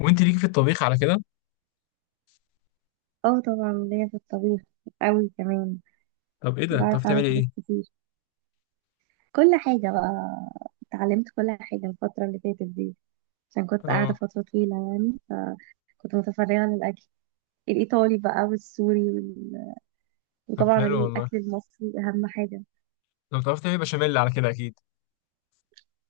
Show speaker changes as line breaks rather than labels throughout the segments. وانت ليكي في الطبيخ على كده؟
اه، طبعا ليا في الطبيخ قوي كمان.
طب ايه ده
بعرف
بتعرفي
اعمل
تعملي
حاجات
ايه؟
كتير، كل حاجة بقى. اتعلمت كل حاجة الفترة اللي فاتت دي عشان كنت قاعدة
اه.
فترة طويلة يعني. فكنت متفرغة للأكل الإيطالي بقى والسوري
طب
وطبعا
حلو والله.
الأكل المصري أهم حاجة.
طب بتعرفي تعملي بشاميل على كده اكيد؟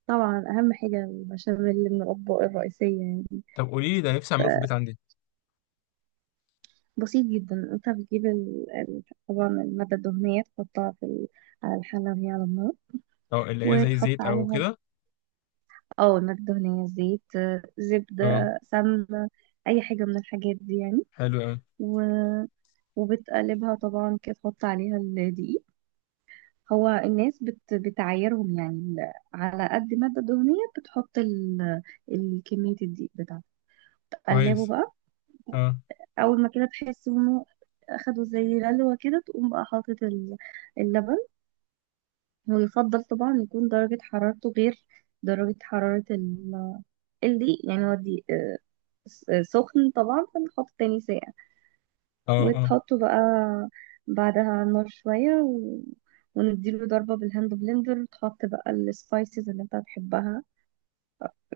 طبعا أهم حاجة البشاميل من الأطباق الرئيسية يعني.
طب قولي لي، ده نفسي اعمله في البيت عندي.
بسيط جدا، انت بتجيب طبعا المادة الدهنية تحطها على الحلة وهي على النار،
اه، اللي هي زي
وتحط
زيت او
عليها
كده؟
اه المادة الدهنية، زيت،
اه.
زبدة، سمنة، أي حاجة من الحاجات دي يعني.
حلو قوي.
و... وبتقلبها طبعا كده، تحط عليها الدقيق. هو الناس بتعايرهم يعني على قد المادة الدهنية بتحط الكمية الدقيق بتاعتها. تقلبه
كويس.
بقى.
اه.
أول ما كده تحس إنه أخدوا زي غلوة كده، تقوم بقى حاطط اللبن. ويفضل طبعا يكون درجة حرارته غير درجة حرارة الدقيق يعني. هو الدقيق سخن طبعا، فنحط تاني ساقع.
اه. اه.
وتحطه بقى بعدها على النار شوية ونديله ضربة بالهاند بلندر، وتحط بقى السبايسز اللي انت هتحبها،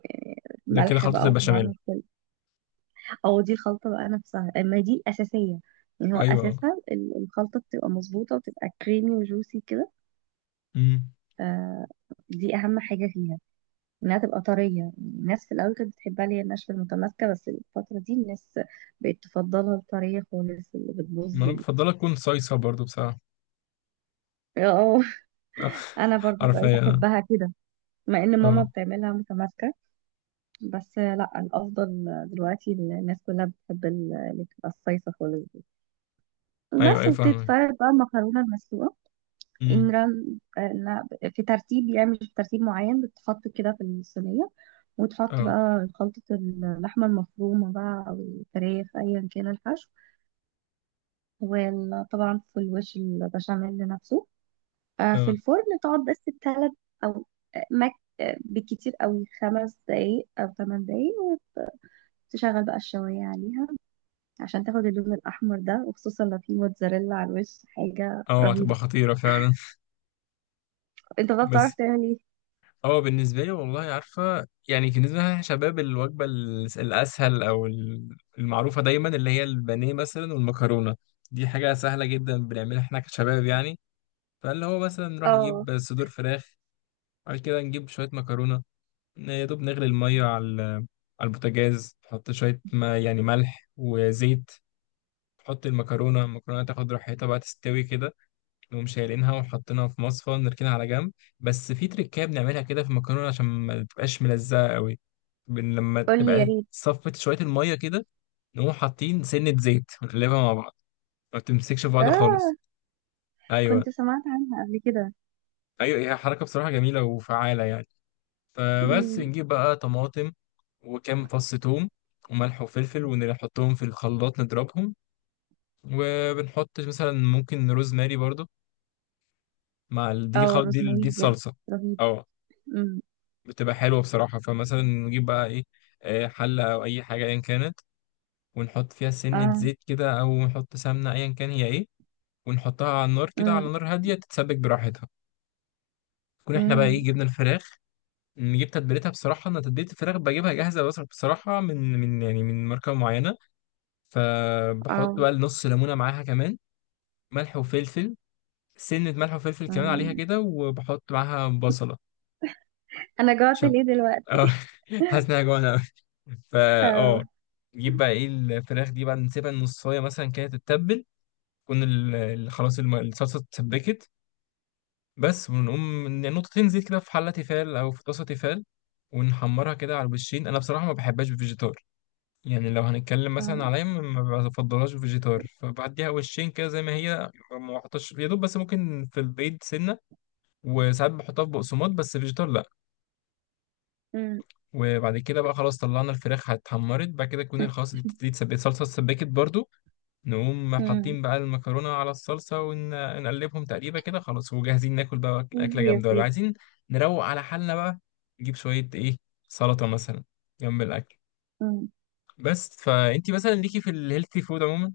يعني
ده كده
ملح
خلطة
بقى وطبعا
البشاميل؟
وكل او دي الخلطة بقى نفسها، اما دي الأساسية. يعني هو
ايوه. اه.
أساسها الخلطة بتبقى مظبوطة وبتبقى كريمي وجوسي كده.
امم.
آه، دي أهم حاجة فيها، إنها تبقى طرية. الناس في الأول كانت بتحبها اللي هي الناشفة المتماسكة، بس الفترة دي الناس بقت تفضلها الطرية خالص اللي
ما
بتبوظ.
انا بفضلها تكون صيصة برضو بصراحة.
اه، انا برضو
عارفة،
بقيت
اه.
احبها كده، مع ان ماما
اه،
بتعملها متماسكه. بس لا، الافضل دلوقتي الناس كلها بتحب اللي بتبقى الصيصه خالص دي،
ايوه
بس
ايوه فاهمك.
وبتتفرد بقى المكرونه المسلوقه. ان
امم.
رن إنها في ترتيب يعني، مش في ترتيب معين، بتتحط كده في الصينيه. وتحط
اه.
بقى خلطه اللحمه المفرومه بقى او الفراخ، ايا كان الحشو. وطبعا في الوش البشاميل نفسه. في
اه.
الفرن تقعد بس بتلات او آه، مك آه، بالكتير قوي 5 دقايق او 8 دقايق. وتشغل بقى الشوايه عليها عشان تاخد اللون الاحمر ده، وخصوصا لو في موتزاريلا على الوش، حاجه
اه
رهيبه.
هتبقى خطيرة فعلا.
انت بقى بتعرف
بس.
تعمل ايه؟
هو بالنسبة لي والله، عارفة يعني، بالنسبة لنا شباب، الوجبة الأسهل أو المعروفة دايما اللي هي البانيه مثلا والمكرونة. دي حاجة سهلة جدا بنعملها احنا كشباب يعني. فاللي هو مثلا نروح
اه،
نجيب صدور فراخ، بعد كده نجيب شوية مكرونة، يا دوب نغلي المية على البوتاجاز، نحط شوية ما يعني ملح وزيت، نحط المكرونة، المكرونة تاخد راحتها بقى تستوي كده، نقوم شايلينها وحاطينها في مصفى ونركنها على جنب. بس في تريكاية بنعملها كده في المكرونة عشان ما تبقاش ملزقة قوي. لما
قول لي يا
تبقى
ريت.
صفت شوية المية كده، نقوم حاطين سنة زيت ونقلبها مع بعض، ما بتمسكش في بعض
اه،
خالص.
كنت
أيوة.
سمعت عنها قبل كده.
أيوة، هي حركة بصراحة جميلة وفعالة يعني. فبس
مم.
نجيب بقى طماطم وكام فص توم وملح وفلفل ونحطهم في الخلاط نضربهم، وبنحط مثلا ممكن روزماري برضو مع ال- دي
اه،
خل... دي ال-
روزماري
دي
بجد؟
الصلصة
رهيب.
اه،
مم.
بتبقى حلوة بصراحة. فمثلا نجيب بقى إيه، حلة أو أي حاجة أيا كانت، ونحط فيها سنة
اه.
زيت كده أو نحط سمنة أيا كان هي إيه، ونحطها على النار كده
مم.
على نار هادية تتسبك براحتها. تكون إحنا بقى
مم.
إيه جبنا الفراخ، نجيب تتبيلتها، بصراحة أنا تتبيلة الفراخ بجيبها جاهزة، بصراحة من يعني من ماركة معينة. فبحط
اه.
بقى نص ليمونة معاها كمان، ملح وفلفل، سنة ملح وفلفل كمان عليها
مم.
كده، وبحط معاها بصلة.
انا جوعت ليه دلوقتي!
اه. حاسس انها جوعانه قوي. فا
اه.
نجيب بقى ايه الفراخ دي بعد، نسيبها نصايه مثلا كده تتبل، تكون خلاص الصلصه اتسبكت بس، ونقوم نقطتين زيت كده في حله تيفال او في طاسه تيفال، ونحمرها كده على الوشين. انا بصراحه ما بحبهاش بفيجيتار، يعني لو هنتكلم مثلا عليا ما بفضلهاش بفيجيتار، فبعديها وشين كده زي ما هي، ما بحطش يا دوب بس ممكن في البيض سنه، وساعات بحطها في بقسماط، بس فيجيتار لا.
مم.
وبعد كده بقى خلاص طلعنا الفراخ اتحمرت، بعد كده تكون خلاص دي اتسبكت، الصلصه اتسبكت برضو، نقوم
مم.
حاطين بقى المكرونه على الصلصه ونقلبهم تقريبا كده، خلاص وجاهزين ناكل بقى
سيدي
اكله
يا
جامده، ولا
سيدي.
عايزين نروق على حالنا بقى، نجيب شويه ايه سلطه مثلا جنب الاكل.
أمم.
بس فانتي مثلا ليكي في الهيلثي فود عموما؟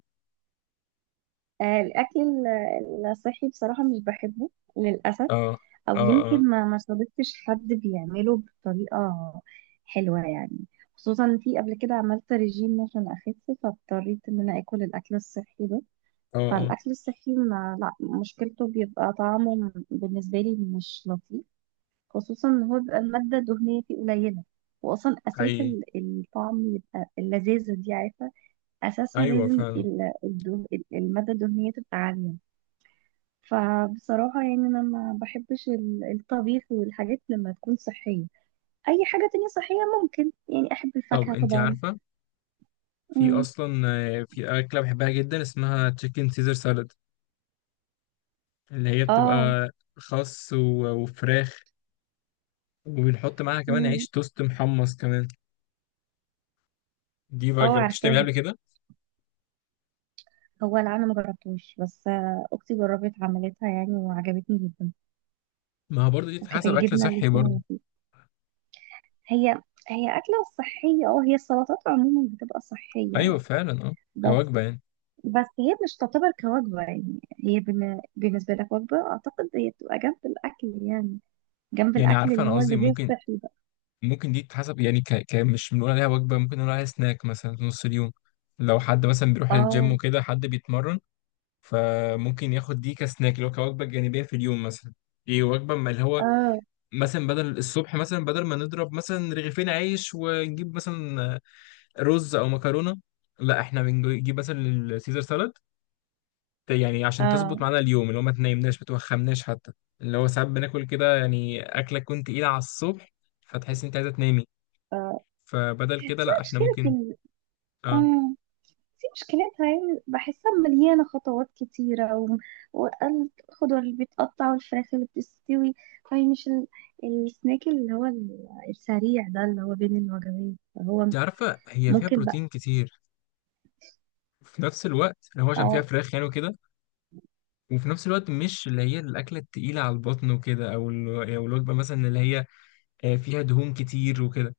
الأكل الصحي بصراحة مش بحبه للأسف.
اه.
أو
اه. اه.
يمكن ما صادفتش حد بيعمله بطريقة حلوة يعني. خصوصا في قبل كده عملت ريجيم عشان أخس، فاضطريت إن أنا آكل الأكل الصحي ده.
اه. اه.
فالأكل الصحي، ما لا، مشكلته بيبقى طعمه بالنسبة لي مش لطيف، خصوصا إن هو بيبقى المادة الدهنية فيه قليلة. وأصلا أساس
حقيقي.
الطعم يبقى اللذاذة دي، عارفة. اساسها
ايوه
لازم
فعلا
الماده الدهنيه تبقى عاليه. فبصراحه يعني انا ما بحبش الطبيخ والحاجات لما تكون صحيه، اي حاجه تانية صحيه. ممكن يعني احب
طب
الفاكهه
انتي
طبعا.
عارفه، في
امم.
اصلا في اكله بحبها جدا اسمها تشيكن سيزر سالاد، اللي هي
اه.
بتبقى خس وفراخ، وبنحط معاها كمان
امم.
عيش توست محمص كمان. دي بقى
اه،
جربتش تعملها
عارفاها.
قبل كده؟
هو اللي انا ما جربتوش، بس اختي جربت عملتها يعني وعجبتني جدا.
ما هو برضه دي
وكانت
تتحسب اكل
الجبنه اللي
صحي
فيها
برضه.
لطيفة. هي هي اكله صحيه. اه، هي السلطات عموما بتبقى صحيه
ايوه
يعني.
فعلا اه.
بس،
كوجبه يعني.
بس هي مش تعتبر كوجبة، يعني هي بالنسبة لك وجبة أعتقد. هي بتبقى جنب الأكل يعني، جنب
يعني
الأكل
عارفه
اللي
انا
هو
قصدي
الغير
ممكن،
صحي بقى.
ممكن دي تتحسب يعني مش بنقول عليها وجبه، ممكن نقول عليها سناك مثلا في نص اليوم، لو حد مثلا بيروح الجيم
اه.
وكده حد بيتمرن. فممكن ياخد دي كسناك اللي هو كوجبه جانبيه في اليوم مثلا. ايه وجبه ما اللي هو
اه.
مثلا بدل الصبح، مثلا بدل ما نضرب مثلا رغيفين عيش ونجيب مثلا رز او مكرونه، لا احنا بنجيب مثلا السيزر سالاد، يعني عشان
اه.
تظبط معانا اليوم اللي هو ما تنامناش ما توخمناش حتى. اللي هو ساعات بناكل كده يعني اكله تكون تقيله على الصبح، فتحس انت عايزه تنامي،
اه.
فبدل
في
كده لا احنا
مشكلة
ممكن.
ال...
اه،
اه في مشكلتها يعني، بحسها مليانة خطوات كتيرة والخضار اللي بيتقطع، والفراخ اللي بتستوي. فهي مش السناك اللي هو السريع ده اللي هو بين الوجبات، فهو
انت عارفه هي فيها
ممكن بقى.
بروتين كتير، في نفس الوقت اللي هو عشان فيها
اه.
فراخ يعني وكده، وفي نفس الوقت مش اللي هي الاكله التقيله على البطن وكده، أو الوجبه مثلا اللي هي فيها دهون كتير وكده.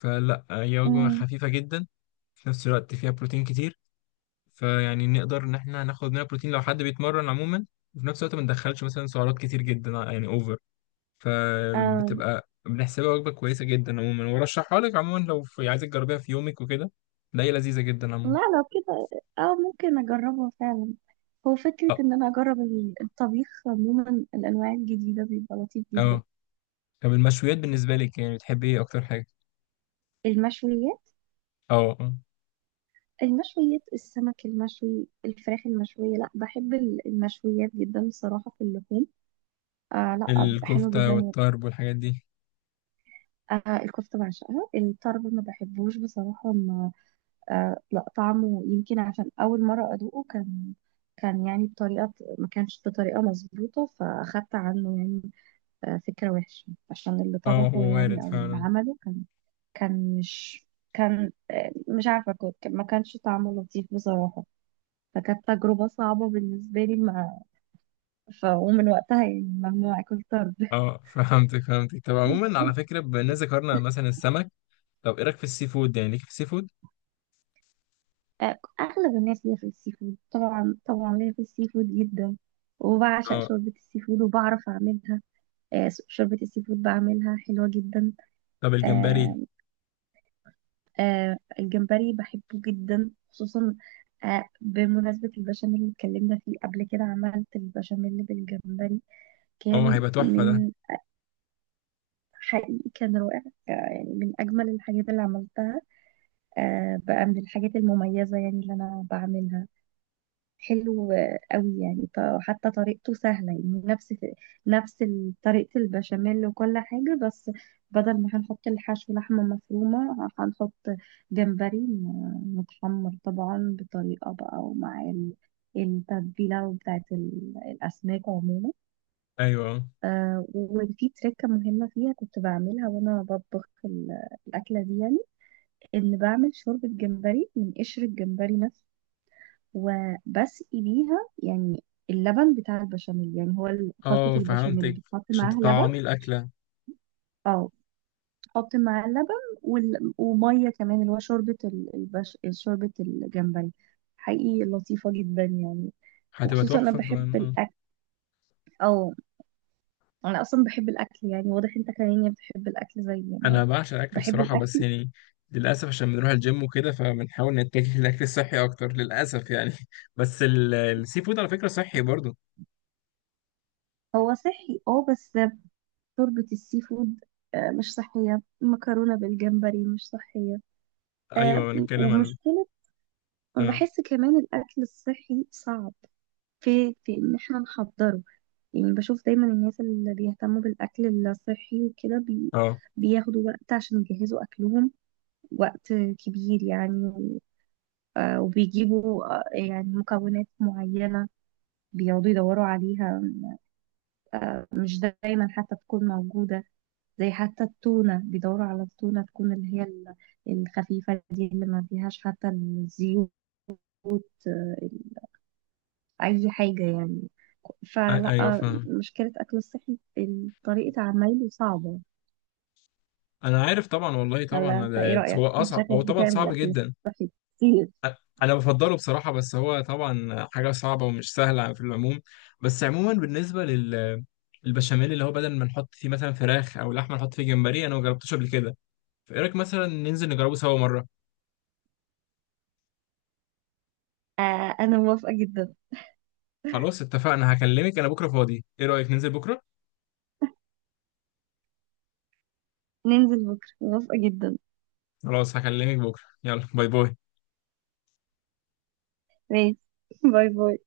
فلا هي وجبه
أمم.
خفيفه جدا، في نفس الوقت فيها بروتين كتير، فيعني نقدر ان احنا ناخد منها بروتين لو حد بيتمرن عموما، وفي نفس الوقت ما ندخلش مثلا سعرات كتير جدا يعني اوفر.
اه،
فبتبقى بنحسبها وجبه كويسه جدا عموما، وارشحها لك عموما لو في عايزك تجربيها في يومك وكده. لا هي لذيذه جدا
لا
عموما.
لو كده، اه، ممكن اجربه فعلا. هو فكرة
اه.
ان انا اجرب الطبيخ عموما الانواع الجديدة بيبقى لطيف جدا.
اه. طب المشويات بالنسبه لك يعني بتحبي ايه اكتر حاجه؟
المشويات.
اه. اه.
المشويات، السمك المشوي، الفراخ المشوية. لا، بحب المشويات جدا بصراحة في اللحوم. لا، بتبقى حلوة
الكفته
جدا.
والطرب والحاجات دي.
الكفتة بعشقها. الطرب ما بحبوش بصراحة. ما، لا، طعمه يمكن عشان اول مرة ادوقه كان يعني بطريقة، ما كانش بطريقة مظبوطة. فأخدت عنه يعني فكرة وحشة، عشان اللي
اه هو
طبخه
وارد
يعني أو اللي
فعلا.
عمله كان، كان مش كان، مش عارفة. كنت، ما كانش طعمه لطيف بصراحة. فكانت تجربة صعبة بالنسبة لي. مع ومن وقتها يعني، ممنوع أكل طرد.
اه. فهمتك فهمتك. طب عموما على فكره، بما اننا ذكرنا مثلا السمك، طب ايه رايك في السي فود؟ يعني ليك في السي فود؟
أغلب الناس ليا في السي فود. طبعا طبعا ليا في السي فود جدا، وبعشق
اه.
شوربة السي فود وبعرف أعملها. شوربة السي فود بعملها حلوة جدا.
طب
آه،
الجمبري؟
الجمبري بحبه جدا، خصوصا بمناسبة البشاميل اللي اتكلمنا فيه قبل كده، عملت البشاميل بالجمبري.
اه
كان
هيبقى تحفة ده.
من حقيقي كان رائع. يعني من أجمل الحاجات اللي عملتها. بقى من الحاجات المميزة يعني اللي أنا بعملها. حلو قوي يعني. وحتى طريقته سهلة يعني، نفس طريقة البشاميل وكل حاجة. بس بدل ما هنحط الحشو لحمة مفرومة، هنحط جمبري متحمر طبعا بطريقة بقى، ومع التتبيلة بتاعت الأسماك عموما.
ايوه
وفي تركة مهمة فيها كنت بعملها وأنا بطبخ الأكلة دي يعني، إن بعمل شوربة جمبري من قشر الجمبري نفسه وبسقي بيها يعني اللبن بتاع البشاميل. يعني هو خلطة
اه،
البشاميل
فهمتك،
بتحط
عشان
معاها لبن.
تطعمي الأكلة.
اه، تحط معاه اللبن، ومية كمان، اللي هو شوربة شوربة الجمبري. حقيقي لطيفة جدا يعني.
هتبقى
وخصوصا
تحفة فاهم اه.
او انا اصلا بحب الاكل، يعني واضح انت كمان يعني بتحب الاكل زي انا.
انا بعشق الأكل
بحب
بصراحة، بس
الاكل.
يعني للأسف عشان بنروح الجيم وكده، فبنحاول نتجه للأكل الصحي أكتر للأسف يعني. بس السي فود على فكرة صحي برضو.
هو صحي، اه، بس شوربة السي فود مش صحية. المكرونة بالجمبري مش صحية. آه،
ايوه بنتكلم عن
ومشكلة
اه.
وبحس كمان الأكل الصحي صعب في إن احنا نحضره. يعني بشوف دايما الناس اللي بيهتموا بالأكل الصحي وكده
اه.
بياخدوا وقت عشان يجهزوا أكلهم، وقت كبير يعني. وبيجيبوا يعني مكونات معينة، بيقعدوا يدوروا عليها. مش دايما حتى تكون موجودة. زي حتى التونة، بيدوروا على التونة تكون اللي هي الخفيفة دي اللي ما فيهاش حتى الزيوت. آه، اي حاجه يعني. فلا،
ايوه فاهم.
مشكله اكل الصحي طريقه عمايله صعبه.
انا عارف طبعا والله،
ولا
طبعا
انت ايه
ده
رايك؟
هو
انت
اصعب،
شكلك
هو طبعا
بتعمل
صعب
اكل
جدا.
كتير.
انا بفضله بصراحه، بس هو طبعا حاجه صعبه ومش سهله في العموم. بس عموما بالنسبه البشاميل، اللي هو بدل ما نحط فيه مثلا فراخ او لحمه نحط فيه جمبري، انا ما جربتوش قبل كده. فايه رايك مثلا ننزل نجربه سوا مره.
انا موافقه جدا.
خلاص اتفقنا، هكلمك انا بكره فاضي، ايه رايك ننزل بكره؟
ننزل بكره موافقه جدا.
خلاص هكلمك بكره، يلا باي باي.
ماشي. باي باي.